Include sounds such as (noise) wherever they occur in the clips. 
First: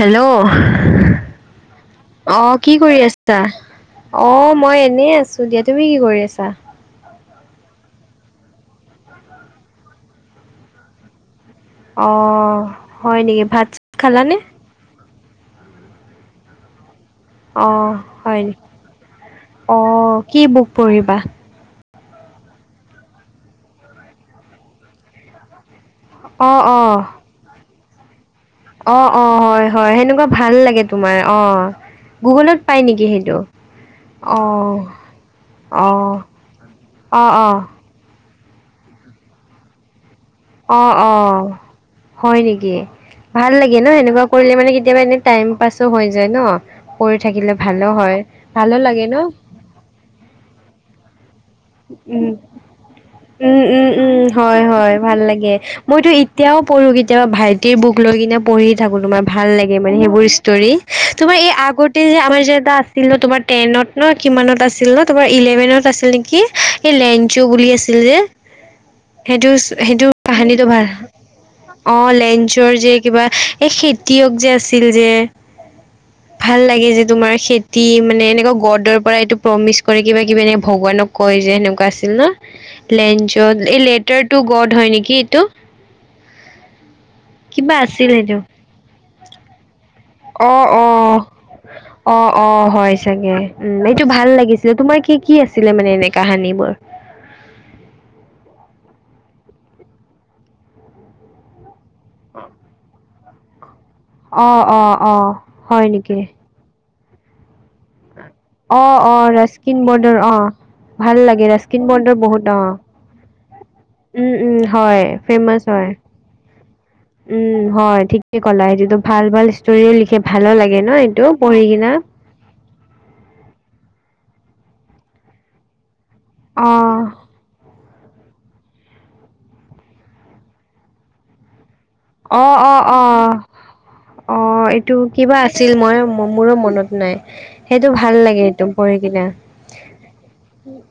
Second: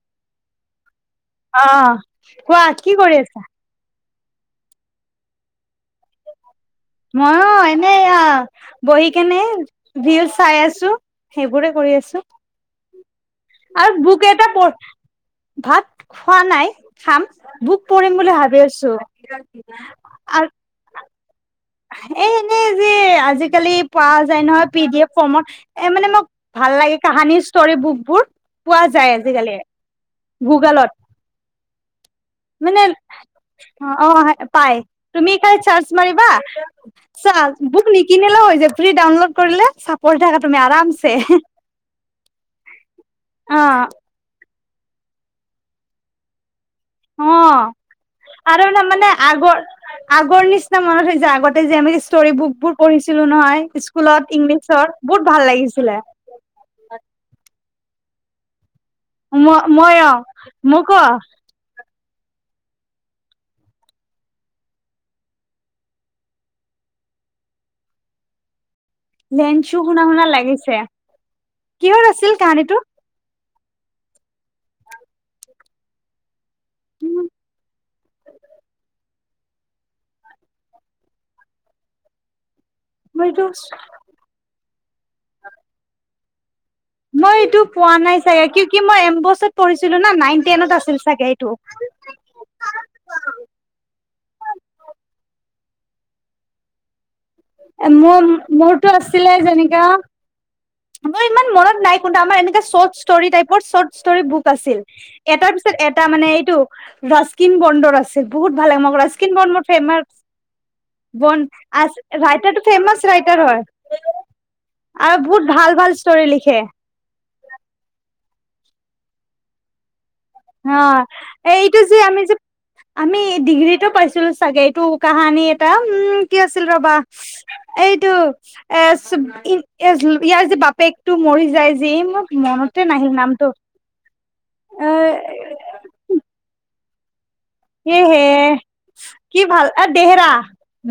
Hello. অ', অঁ কি কৰি আছা? অ' মই এনেই আছো দিয়া। তুমি কি কৰি আছা? মইয়ো এনে এইয়া বহি কেনে ৰিলিছ চাই আছোঁ। সেইবোৰে কৰি আছো অহ হয় নেকি? ভাত চাত আৰু বোক খালানে এটা পৰ, ভাত খোৱা নাই খাম। বুক অঁ পঢ়িম বুলি হয় নেকি ভাবি আছোঁ, অঁ কি আৰ বুক পঢ়িবা। এ এনেই যে আজিকালি পোৱা যায় নহয় পি ডি এফ ফৰ্মত এ মানে মোক অঁ ভাল অঁ লাগে কাহানী ষ্টৰী বুকবোৰ। পোৱা অঁ যায় অঁ আজিকালি হয় হয় সেনেকুৱা ভাল লাগে গুগলত তোমাৰ অঁহ, গুগুলত পাই নেকি সেইটো? অঁ হে পাই, তুমি খালি চাৰ্চ অঁ মাৰিবা অঁ চা অঁ বুক নি কিনিলেও হৈ যায়, ফ্ৰী ডাউনলোড কৰিলে চা পঢ়ি থকা অঁ অহ হয় নেকি? ভাল অ লাগে ন এনেকুৱা কৰিলে মানে কেতিয়াবা এনেই টাইম পাছো হৈ যায় ন। কৰি অ থাকিলে ভালো হয়, আৰু ভালো লাগে তাৰমানে ন? আগৰ আগৰ নিচিনা মনত হৈ যায়, আগত- এই যে আমি উম ষ্টৰি বুক বোৰ পঢ়িছিলোঁ উম, নহয় উম, উম, স্কুলত হয়, ইংলিছৰ হয়, বহুত ভাল লাগে। লাগিছিলে। মইতো এতিয়াও পঢ়ো কেতিয়াবা ভাইটিৰ বুক লৈ কিনে- পঢ়ি থাকো তোমাৰ ম ভাল লাগে মই মানে অ সেইবোৰ ষ্টৰি, মোক তোমাৰ এই আগত- এই যে আমাৰ যে এটা আছিল ন তোমাৰ টেনত ন কিমানত আছিল ন তোমাৰ ইলেভেনত আছিল নেকি? এই লেনচো বুলি আছিল যে। সেইটোচ লেঞ্চু শুনা সেইটো শুনা কাহানীটো লাগিছে ভাল, কিহৰ অঁ' আছিল লেনচোৰ কাহানীটো যে- কিবা এই খেতিয়ক যে আছিল যে- ভাল লাগে যে তোমাৰ খেতি মানে, এনেকুৱা গডৰ পৰা এইটো প্ৰমিচ কৰে কিবা কিবা এনেকে ভগৱানক- কয় যে সেনেকুৱা আছিল ন, লেঞ্চত মইটো এই লেটাৰটো গড হয় নেকি এইটো? মই এইটো কিবা পোৱা আছিল নাই সেইটো চাগে? কিওঁকি মই এম বছত পঢ়িছিলো ন, নাইন টেনত আছিল চাগে এইটো। অঁ' অঁ' হয় চাগে উম', এইটো ভাল লাগিছিলে, তোমাৰ কি কি আছিলে মানে এনে কাহানী বোৰ? এ মোৰ, মোৰতো আছিলে যেনেকা- মোৰ ইমান মনত নাই কোন্ত, আমাৰ এনেকা চৰ্তচ ষ্টৰি টাইপৰ চৰ্ত- ষ্টৰি বুক অ আছিল, অ অ এটাৰ পিছত হয় এটা নেকি মানে এইটো ৰাচকিন বন্দৰ আছি- ছিল, বহুত ভাল লাগে অ মোক অ ৰাজকিনখন বহুত ৰাস্কিন ফেমাছ। বৰ্ডৰ অ ভাল বন লাগে ৰাস্কিন আছ বৰ্ডৰ বহুত ৰাইটাৰটো অ ফেমাছ ৰাইটাৰ হয়। উম উম হয় আৰু বহুত ফেমাচ ভা- ভাল হয় ভাল ষ্টৰি লিখে। উম' হয় ঠিকেই ক'লা, এইটোতো ভাল ভাল ষ্টৰিও লিখে, ভালো অ লাগে ন এইটো পঢ়ি এইটো কিনা। যে আমি যে আমি ডিগ্ৰীতো পাইছিলো চাগে এইটো কাহানী এটা, উম' কি আছিল ৰবা? অ', এইটো এ চোব ইয়াৰ যে বাপেকটো মৰি যায়- যে মোক মনতে নাহিল নামটো। অঁ এ এইটো কিবা আছিল মইও মোৰো মনত নাই। সেইটো এ ভাল হে লাগে এইটো পঢ়ি কিনা, কি ভাল এ দেহেৰা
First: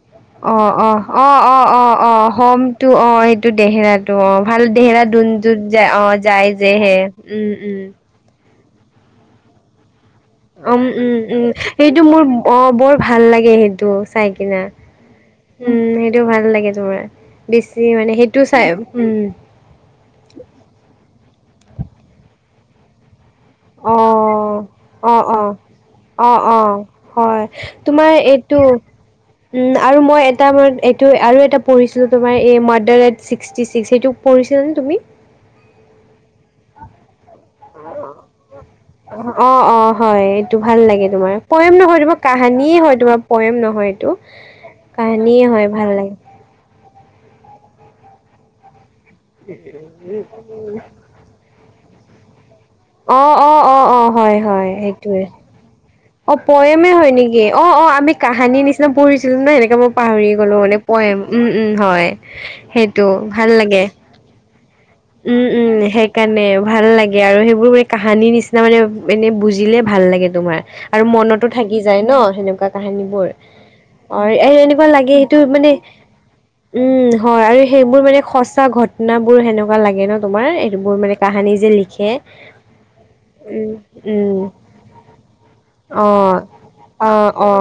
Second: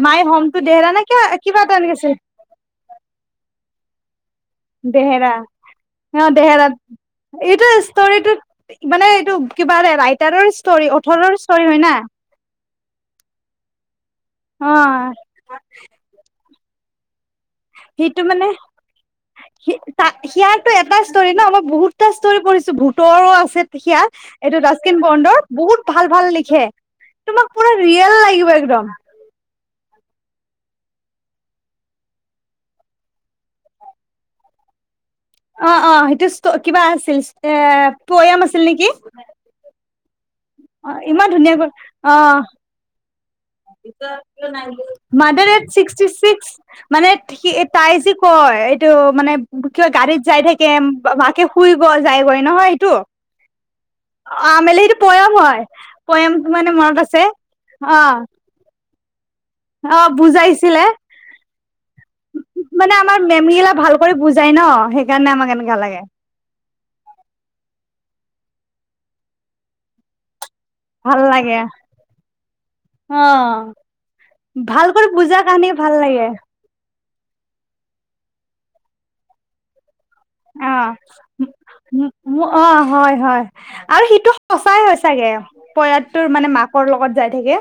মাই হোম টু অ‌ঁহ দেহেৰা অঁহ। নে অ‌ঁ কিবা কিবা অঁ এটা অঁ এনেকে আছিল অঁ হমটো অঁ সেইটো দেহেৰাটো অঁ ভাল দেহেৰা দুনটোট- অঁ দেহেৰাত, এইটো উম। ষ্টৰিটোত মানে এইটো কিবা ৰে ৰাইট- উম' উম' উম' সেইটো মোৰ অঁ বৰ ভাল লাগে সেইটো চাই কিনা। অ উম' সেইটো ভাল লাগে তোমাৰ, বেছি মানে সেইটো চাই উম। সি তা সিয়াৰটো এটা ষ্টৰী ন, মই বহুতটা ষ্টৰি পঢ়িছো ভোতৰো আছে- সিয়াৰ এইটো অ', ৰাষ্টকিন অ', বন্দৰ অ', বহুত ভাল ভাল অ', লিখে। অ', হয়। তোমাক পুৰা তোমাৰ ৰিয়েল লাগিব এইটো একদম। উম' আৰু মই এটা মান এইটো আৰু এটা পঢ়িছিলো তোমাৰ এ murder in sixty six সেইটো- পঢ়িছিলানে তুমি? অঁ অঁ সেইটো ষ্ট কিবা আছিল এ পয়াম আছিল নেকি? অঁ অঁ হয়, এইটো ভাল অ লাগে ইমান তোমাৰ। ধুনীয়াকৈ প্ৰয়েম নহয় তোমাৰ কাহিনীয়ে হয় তোমাৰ। পয়েম নহয় এইটো কাহানীয়ে মদাৰ হয় এন ভাল ছিক্সটি লাগে। চিক্স- মানে সি তাই যি কয়, এইটো মানে কিবা গাড়ীত যাই থাকিম- মাকে শুই ব যায়গৈ নহয়। সেইটো অঁ অঁ অঁ। অঁ অঁ হয় হয় আমেলি সেইটো সেইটোৱে, পয়াম হয় পয়াম অঁ মানে পয়েমে মনত হয় আছে নেকি? অঁ অঁ অ আমি কাহানি নিচি- পঢ়িছিলো না এনেকা মই অ পাহৰিয়ে গলো মানে বুজাইছিলে পয়েম উম উম হয়। মানে সেইটো আমাৰ মেমগিলা লাগে। ভাল কৰি বুজাই ন, সেইকাৰণে আমাক এনেকা লাগে। সেই কাৰণে ভাল লাগে আৰু সেইবোৰ মানে কাহানিৰ নিচিনা মানে এনেই বুজিলে ভাল লাগে তোমাৰ। আৰু ভাল মনতো লাগে থাকি যায় ন সেনেকুৱা কাহানী অ বোৰ। অহ এই এনেকুৱা ভাল কৰি লাগে সেইটো বুজা কাৰনে মানে, ভাল লাগে উম হয় আৰু সেইবোৰ মানে সচা ঘটনাবোৰ সেনেকুৱা লাগে ন। তোমাৰ এইবোৰ মানে কাহানী যে লিখে। মো অ হয়। হয় উম আৰু সিটো উম সঁচাই হয় চাগে, অ পয়েকটো মানে মাকৰ লগত অ যাই অ থাকে।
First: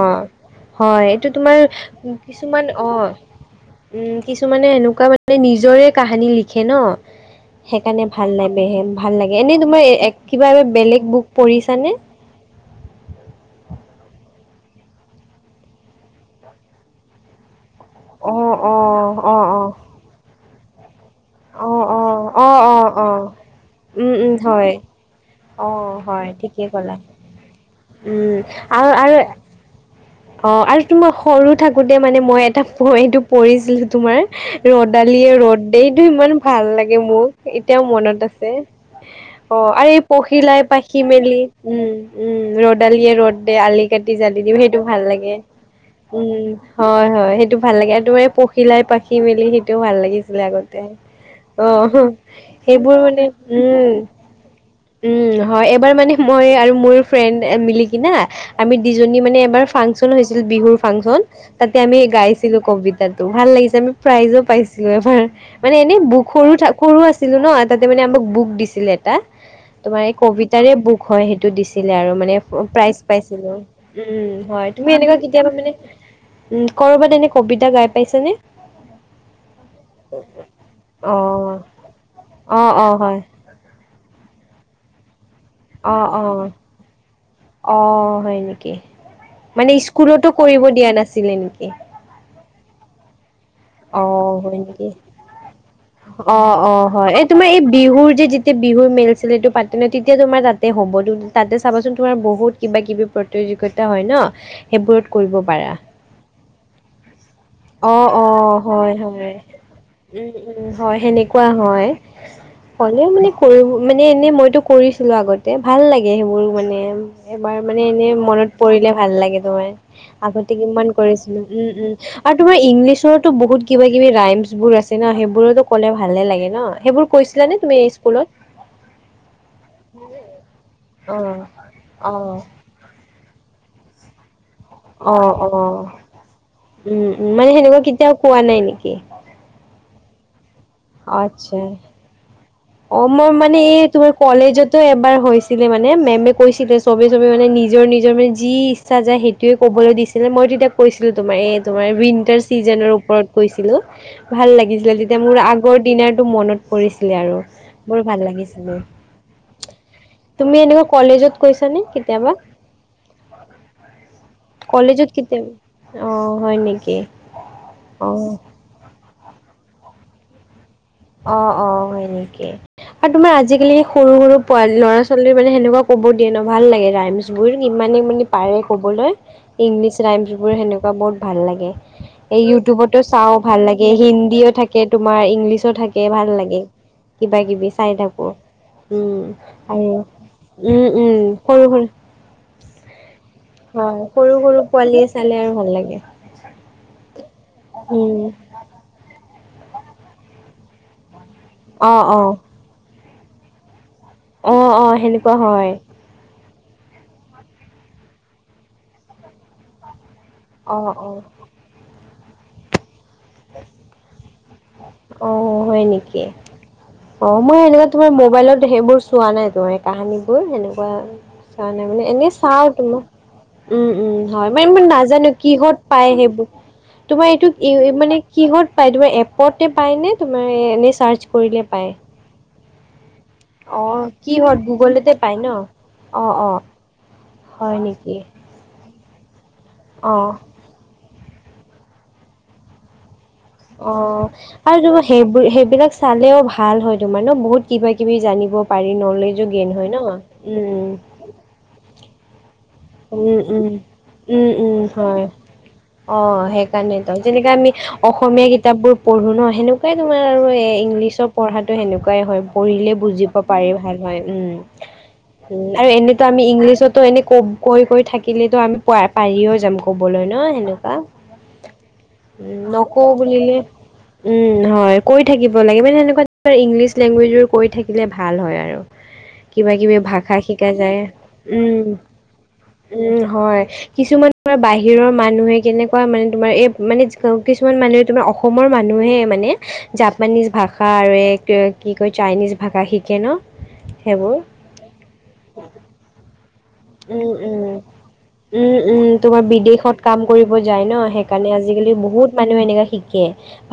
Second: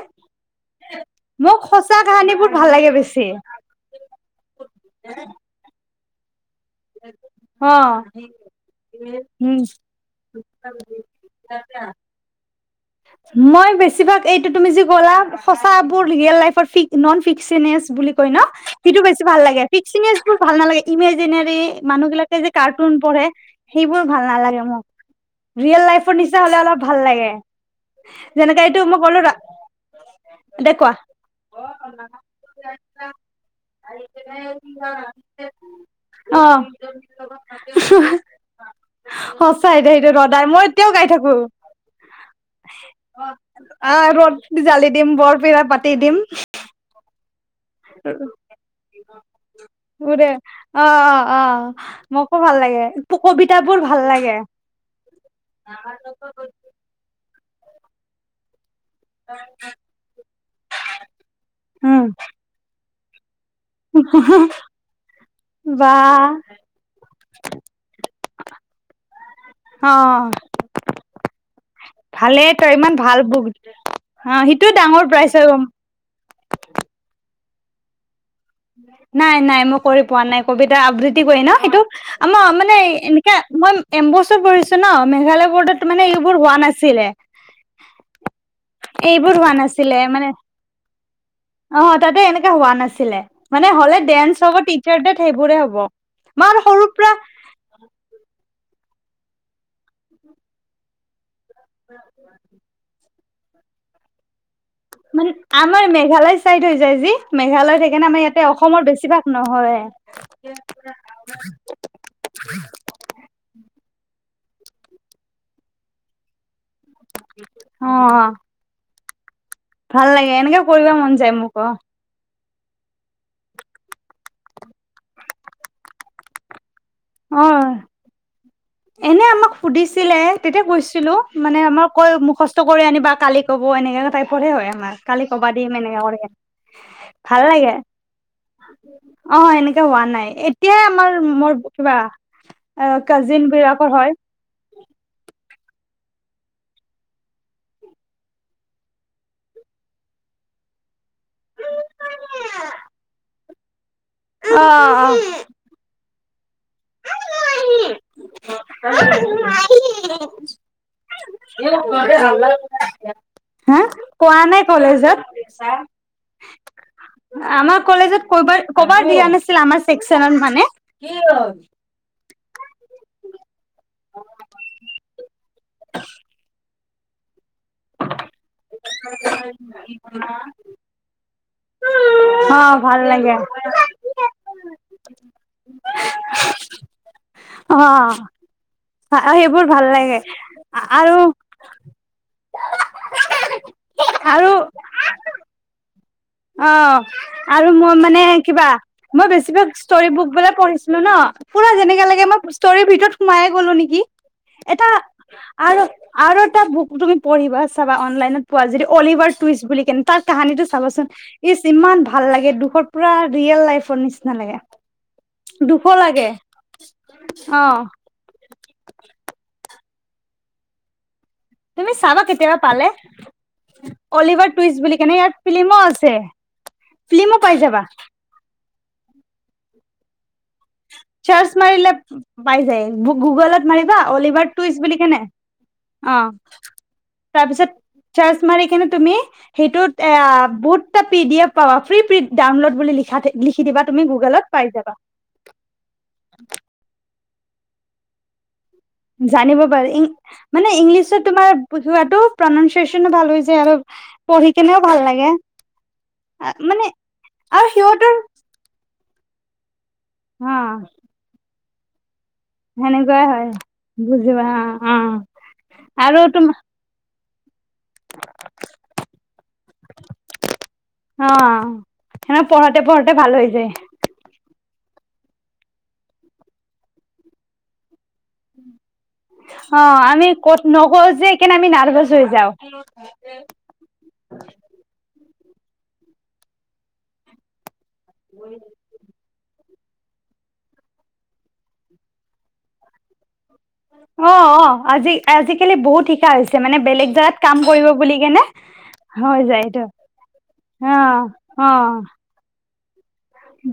হয় এইটো তোমাৰ মোক সঁচা কাহানীবোৰ কিছুমান ভাল অ। লাগে বেছি উম কিছুমানে এনেকুৱা মানে নিজৰে কাহানী লিখে। লিখে ন, অ সেইকাৰণে ভাল লাগে ভাল লাগে। উম এনেই তোমাৰ এক কিবা এ বেলেগ বুক পঢ়িছানে? মই বেছিভাগ এইটো তুমি যি ক'লা সঁচাবোৰ ৰিয়েল লাইফৰ ফিক ননফিকচনেচ বুলি কয় অ', ন, সেইটো অ', বেছি ভাল অ', লাগে ফিক্সিনেচবোৰ ভাল নালাগে। ইমাজিনেৰি অ', মানুহ অ', বিলাকে যে অ', কাৰ্টুন পঢ়ে, অ', উম সেইবোৰ ভাল উম নালাগে হয়। মোক। ৰিয়েল অ' লাইফৰ হয় নিচিনা হলে ঠিকেই অলপ ক'লা। ভাল লাগে। উম যেনেকে এইটো আৰু মই ক'লো আৰু অ দে আৰু কোৱা তোমাৰ সৰু থাকোতে মানে মই এটা পয়েমটো পঢ়িছিলো তোমাৰ, ৰদালিয়ে ৰ'দ দে, এইটো ইমান অ ভাল লাগে মোক এতিয়াও মনত আছে। অ সঁচাই আৰু দে এই সেইটো ৰদাই পখিলাই মই এতিয়াও পাখি গাই থাকো মেলি, উম। উম ৰ'দালিয়ে ৰ'দ দে আলি আহ কাটি জালি ৰ'দ দিম সেইটো জ্বালি ভাল লাগে, বৰপিৰা পাতি দিম উম। হয় হয় সেইটো ভাল লাগে আৰু তোমাৰ এই পখিলাই পাখি মেলি সেইটোও ভাল বোৰে লাগিছিলে আগত তে, অ হ মোকো ভাল লাগে সেইবোৰ মানে, কবিতাবোৰ উম। ভাল লাগে উম হয়, এইবাৰ মানে মই আৰু মোৰ ফ্ৰেণ্ড মিলি কিনা আমি দুজনী মানে এবাৰ ফাংচন হৈছিল বিহুৰ ফাংচন তাতে আমি উম গাইছি ছিলো কবিতাটো ভাল লাগিছে আমি প্ৰাইজো পাইছিলো এবাৰ। মানে বা এনেই বুক সৰু সৰু আছিলো ন তাতে মানে আমাক বুক দিছিলে এটা। অ তোমাৰ এই কবিতাৰে বুক হয় সেইটো দিছিলে আৰু মানে ভালেই তই ইমান প্ৰাইজ ভাল বুক পাইছিলো। অ সিটো হয় তুমি ডাঙৰ এনেকুৱা প্ৰাইজ হৈ কেতিয়াবা গম মানে উ, কৰবাত এনে কবিতা গাই পাইছা নে? নাই নাই মই কৰি পোৱা নাই কবিতা আবৃত্তি কৰি ন অ', সেইটো? আমাৰ অ', মানে অ', হয়। এনেকা, মই এম্বচত পঢ়িছো ন, মেঘালয় বৰ্ডত মানে অ', এইবোৰ অ', হোৱা নাছিলে। অ হয় নেকি, এইবোৰ হোৱা মানে নাছিলে মানে স্কুলতো কৰিব দিয়া নাছিলে নেকি? অ তাতে এনেকা হোৱা নাছিলে। মানে হলে অ ডেন্স হ'ব হয় নেকি? টিচাৰ ডেত সেইবোৰে হ'ব অ মই অ সৰুৰ হয়, পৰা এই তোমাৰ এই বিহুৰ যে যি তিয়া বিহুৰ মেল চেলটো পাতে ন তেতিয়া তোমাৰ তাতে হ'ব তাতে চাবাচোন তোমাৰ বহুত কিবা কিবি প্ৰতি- -যোগিতা হয় ন! সেইবোৰত মানে কৰিব পাৰা। আমাৰ মেঘালয় চাইদ হৈ যায় যি, মেঘালয় অ', থাকেনা আমাৰ ইয়াতে অ', অসম অসমৰ হয়, বেছিভাগ হয়। নহয়ে। উম, উম, হয় সেনেকুৱা হয়। হলেও মানে কৰিব মানে এনেই মইতো কৰিছিলো আগতে ভাল লাগে সেইবোৰ মানে। এবাৰ মানে অ এনে মনত পৰিলে ভাল লাগে তোমাৰ। ভাল লাগে আগতে এনেকে কিমান কৰিব মন যায় কৰিছিলো, মোক উম অ উম। আৰু তোমাৰ ইংলিছৰতো বহুত কিবা কিবি ৰাইমচ বোৰ আছে ন সেইবোৰতো ক'লে ভালে লাগে ন সেইবোৰ অ কৈছিলা নে তুমি স্কুলত? এনে আমাক সুধিছিলে তেতিয়া কৈছিলো অ মানে আমাৰ কৈ অ মুখ স্ত কৰি আনিবা কালি ক'ব এনেকুৱা টাইপৰ হে হয়। তোমাক অ কালি কবা অ দিম এনেকে কয়, উম উম ভাল মানে লাগে। সেনেকুৱা কেতিয়াও কোৱা নাই নেকি অ এনেকে হোৱা নাই, এতিয়াই আমাৰ মোৰ আচ্ছা কিবা। অ মই কাজিন মানে এই বিলাকৰ হয় তোমাৰ কলেজত। এবাৰ হৈছিলে মানে মেমে কৈছিলে চবে চবে মানে নিজৰ নিজৰ মানে যি। ইচ্ছা যায় সেইটোৱে কবলৈ দিছিলে মই তেতিয়া কৈছিলো তোমাৰ এই তোমাৰ উইন্টাৰ চিজনৰ ওপৰত কৈছিলো। ভাল অ লাগিছিলে অ তেতিয়া মোৰ আগৰ দিনাৰটো মনত পৰিছিলে আৰু। (unintelligible) (unintelligible) বৰ ভাল লাগিছিলে তুমি এনেকুৱা কলেজত কৈছানে কেতিয়াবা হা কোৱা নাই কলেজত। অ হয় নেকি আমাৰ কলেজত অ কব ক'বাৰ দিয়া নাছিলে আমাৰ ছেকচনত মানে। অ অ হয় নেকি? আৰু তোমাৰ আজিকালি সৰু সৰু পোৱা ল'ৰা ছোৱালী। আচলতে মানে সেনেকুৱা ক'ব দিয়ে ন ভাল লাগে ৰাইমৰ্চ বোৰ ইমানে মানে পাৰে। ক'বলৈ ইংলিছ ৰাইমছবোৰ সেনেকুৱা বহুত ভাল লাগে। অ ইউটিউবতো ভাল লাগে চাওঁ ভাল লাগে হিন্দীও থাকে তোমাৰ ইংলিছও থাকে। এ ভাল লাগে কিবা কিবি অ চাই থাকো উম সেইবোৰ ভাল আৰু। লাগে উম আৰু উম সৰু ভোন হয় সৰু আৰু সৰু পোৱালীয়ে চালে আৰু ভাল লাগে। অ আৰু মই উম। মানে কিবা মই বেছিভাগ ষ্টৰি বুক বিলাক পঢ়িছিলোঁ ন। অ অ। তৰিৰ ভিতৰত সোমাই গ'লো নেকি অ', এটা অ', সেনেকুৱা হয় আৰু। আৰু এটা বুক তুমি পঢ়িবা চাবা অনলাইনত পোৱা যদি অলিভাৰ টুইচ বুলি কেনে তাৰ কাহানীটো অ', চাবাচোন। অ', ইচ ইমান ভাল লাগে দুখৰ পুৰা ৰিয়েল লাইফৰ নিচিনা লাগে। অ হয় দুখ নেকি লাগে অ মই সেনেকুৱা তোমাৰ মোবাইলত। সেইবোৰ চোৱা নাই তোমাৰ কাহানী বোৰ সেনেকুৱা চোৱা নাই তুমি মানে চাবা এনে কেতিয়াবা চাও পালে তোমাক। উম উম অলিভাৰ হয় মানে টুইষ্ট মই বুলি কেনে নাজানো ইয়াৰ কিহত ফিল্মো পায় আছে সেইবোৰ তোমাৰ ফিল্মো এইটো পাই যাবা মানে। কিহত পায় তোমাৰ এপতে পায়নে তোমাৰ এনেই চাৰ্চ কৰিলে পায়। পাই যায় গুগলত অ মাৰিবা অলিভাৰ কিহত টুইচ বুলি গুগলতে কেনে পায় ন অ। তাৰপিছত হয় নেকি চাৰ্চ মাৰি কেনে তুমি সেইটোত এ অ বুত পি ডি এফ পাবা ফ্ৰী ডাউনলোড বুলি লিখা লিখি দিবা অ তুমি গুগলত পাই আৰু যাবা তোমাৰ সেইবোৰ সেইবিলাক চালেও ভাল হয় তোমাৰ ন বহুত কিবা কিবি জানিব পাৰি নলেজো জানিব গেইন হয় পাৰি ইং মানে ন ইংলিছত তোমাৰ বুজোৱাটো প্ৰনানচিয়েচনো ভাল উম হৈ যায় উম উম আৰু উম পঢ়ি উম কেনেও ভাল হয় লাগে অ মানে সেইকাৰণেতো যেনেকে আৰু আমি সিহঁতৰ অসমীয়া কিতাপবোৰ পঢ়োঁ ন সেনেকুৱাই তোমাৰ আৰু অ এই ইংলিছৰ পঢ়াটো সেনেকুৱাই হয় পঢ়িলে সেনেকুৱাই বুজিব হয় পাৰি ভাল হয় বুজিবা উম অ আৰু এনেতো আমি ইংলিছত ত এনে ক কৈ কৈ থাকিলেতো আমি প পাৰিও যাম কবলৈ ন সেনেকুৱা অ সেনে উম পঢ়োতে নকও পঢ়োতে ভাল হৈ বুলিলে যায় উম হয় কৈ থাকিব লাগে মানে সেনেকুৱা ইংলিছ লেংগুৱেজ বোৰ কৈ থাক শিকিলে ভাল হয় আৰু কিবা অ কিবি ভাষা শিকা যায় উম থৈ যাওক উম হয় কিছুমান তোমাৰ বাহিৰৰ মানুহে কেনেকুৱা মানে তোমাৰ এই মানে কিছুমান মানুহে তোমাৰ অসমৰ মানুহে মানে জাপানীজ ভাষা আৰু এক কি কয় চাইনিজ ভাষা শিকে ন অ সেইবোৰ অ আজি আজিকালি বহুত শিকা হৈছে মানে বেলেগ উম জেগাত কাম উম কৰিব বুলি কেনে উম উম হৈ তোমাৰ যায় এইটো বিদেশত কাম কৰিব যায় অ ন সেইকাৰণে অ আজিকালি বহুত মানুহ এনেকুৱা শিকে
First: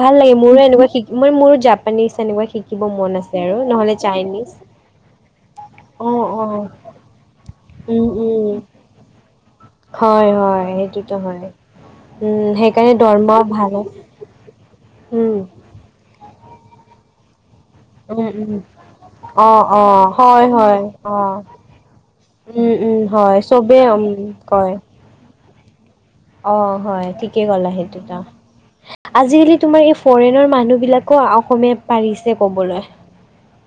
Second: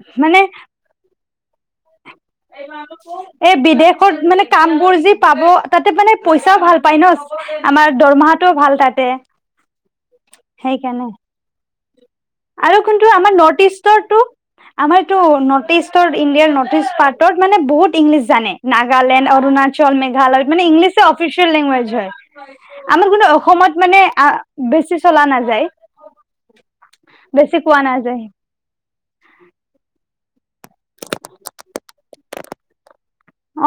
ভাল লাগে মানে মোৰো এনেকুৱা শিক মই মোৰো জাপানিজ এনেকুৱা শিকিব মন আছে আৰু এই নহ'লে বিদেশত মানে চাইনিজ কাম বোৰ যি পাব তাতে অ মানে অ পইচা ভাল পাই ন আমাৰ উম উম দৰমহাটোও ভাল তাতে। হয়, হয় সেইকাৰণে সেইটোতো হয়। উম আৰু সেইকাৰণে কোনটো আমাৰ দৰমহাও নৰ্থ ভাল হয় ইষ্টৰটো? আমাৰটো উম নৰ্থ ইষ্টৰ ইণ্ডিয়াৰ নৰ্থ ইষ্ট পাৰ্টত মানে বহুত উম ইংলিছ উম জানে নাগালেণ্ড অ অ অৰুণাচল হয় মেঘালয় মানে হয় ইংলিছে অ অফিচিয়েল লেংগুৱেজ হয়। উম উম আমাৰ কোনো হয় অসমত চবেই মানে উম কয় বেছি চলা নাযায়। অ' হয় ঠিকে বেছি ক'লা কোৱা সেইটোত নাযায় অ', আজিকালি তোমাৰ এই ফ'ৰেনৰ মানুহ বিলাক ক অসমীয়া পাৰিছে ক'বলৈ।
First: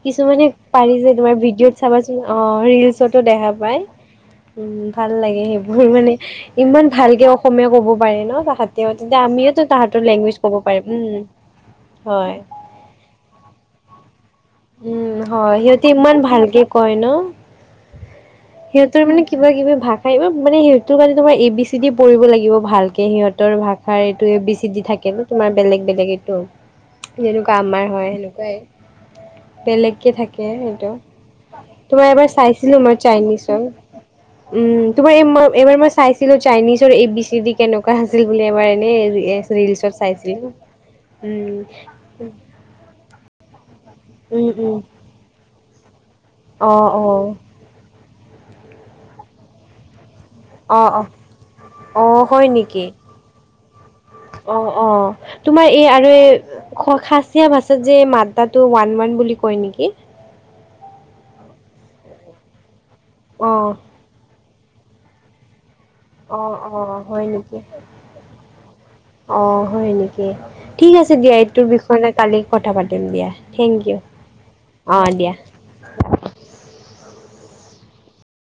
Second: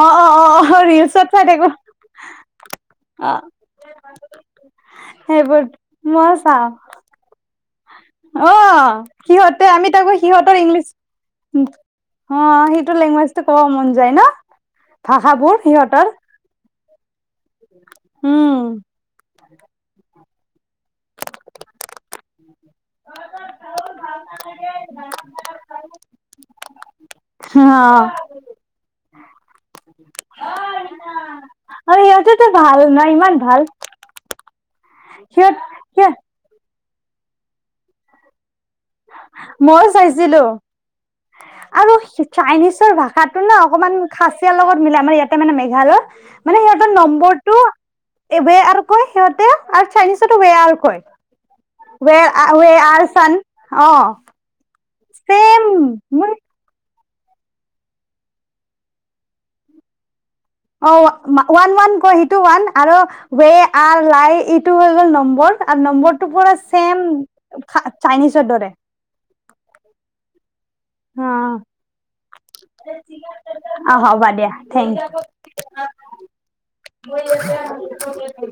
অ অ অ কিছুমানে অ পাৰি যাই ৰিলচত তোমাৰ চাই থাকো ভিডিঅ'ত চাবাচোন অ' ৰিলচতো অ দেখা পায়। উম, ভাল লাগে সেইবোৰ মানে মই চাওঁ ইমান ভালকে অসমীয়া ক'ব পাৰে ন তাহাঁতে, অ' তেতিয়া আমিওটো সিহঁতে আমি তাহাঁতৰ তাকো লেংগুৱেজ ক'ব সিহঁতৰ পাৰিম ইংলিছ উম। হয় অ' সেইটো লেংগুৱেজটো ক'ব মন যায় ন। উম, ভাষাবোৰ হয়। সিহঁতে সিহঁতৰ ইমান ভালকে কয় ন। উম। সিহঁতৰ মানে কিবাকিবি ভাষা এইবোৰ মানে সিহঁতৰ কাৰণে তোমাৰ এ বিচ চি দি পহৰিব লাগিব ভালকে, সিহঁতৰ ভাষাৰ এইটো এ বি চি দি থাকে ন তোমাৰ বেলেগ বেলেগ এইটো। যেনেকুৱা অ আমাৰ হয় সেনেকুৱাই। বেলেগকে থাকে সেইটো আৰু তোমাৰ, এবাৰ সিহঁতেতো চাইছিলো ভাল মই ন ইমান চাইনিজৰ। ভাল উম, তোমাৰ সিহঁত এইবাৰ মই সিহঁত চাইছিলো চাইনিজৰ এ বি চি দি কেনেকুৱা আছিল বুলি এবাৰ এনেই ৰিলচত চাইছিলো উম। আৰু চাইনিজৰ ভাষাটো ন অকমান উম খাচিয়াৰ উম লগত মিলে, আমাৰ ইয়াতে মানে মেঘালয়ত মানে অ সিহঁতৰ অ নম্বাৰটো এবে আৰু কয় সিহঁতে আৰু চাইনিছ অ (unintelligible) কয় অ অ ৱে হয় আৰ ৱে নেকি আৰ চান অ অ', অ' ছেম তোমাৰ এই আৰু মোৰ এই খোলসাচ চিয়া ভাষাত যে মাদ্ৰাটো ওৱান ওৱান বুলি কয় নেকি? অ' ওৱান ওৱান কয় আৰু সেইটো ওৱান আৰু ৱে অ আৰ লাই ইটো হৈ গ'ল নম্বৰ আৰু নম্বৰটো অ পুৰা অ ছেম হয় চাইনিজৰ দৰে। অঁ হয় নেকি? ঠিক আছে দিয়া এইটো বিষলৈ কালি কথা পাতিম দিয়া থেংক ইউ। অ' দিয়া। মই (unintelligible)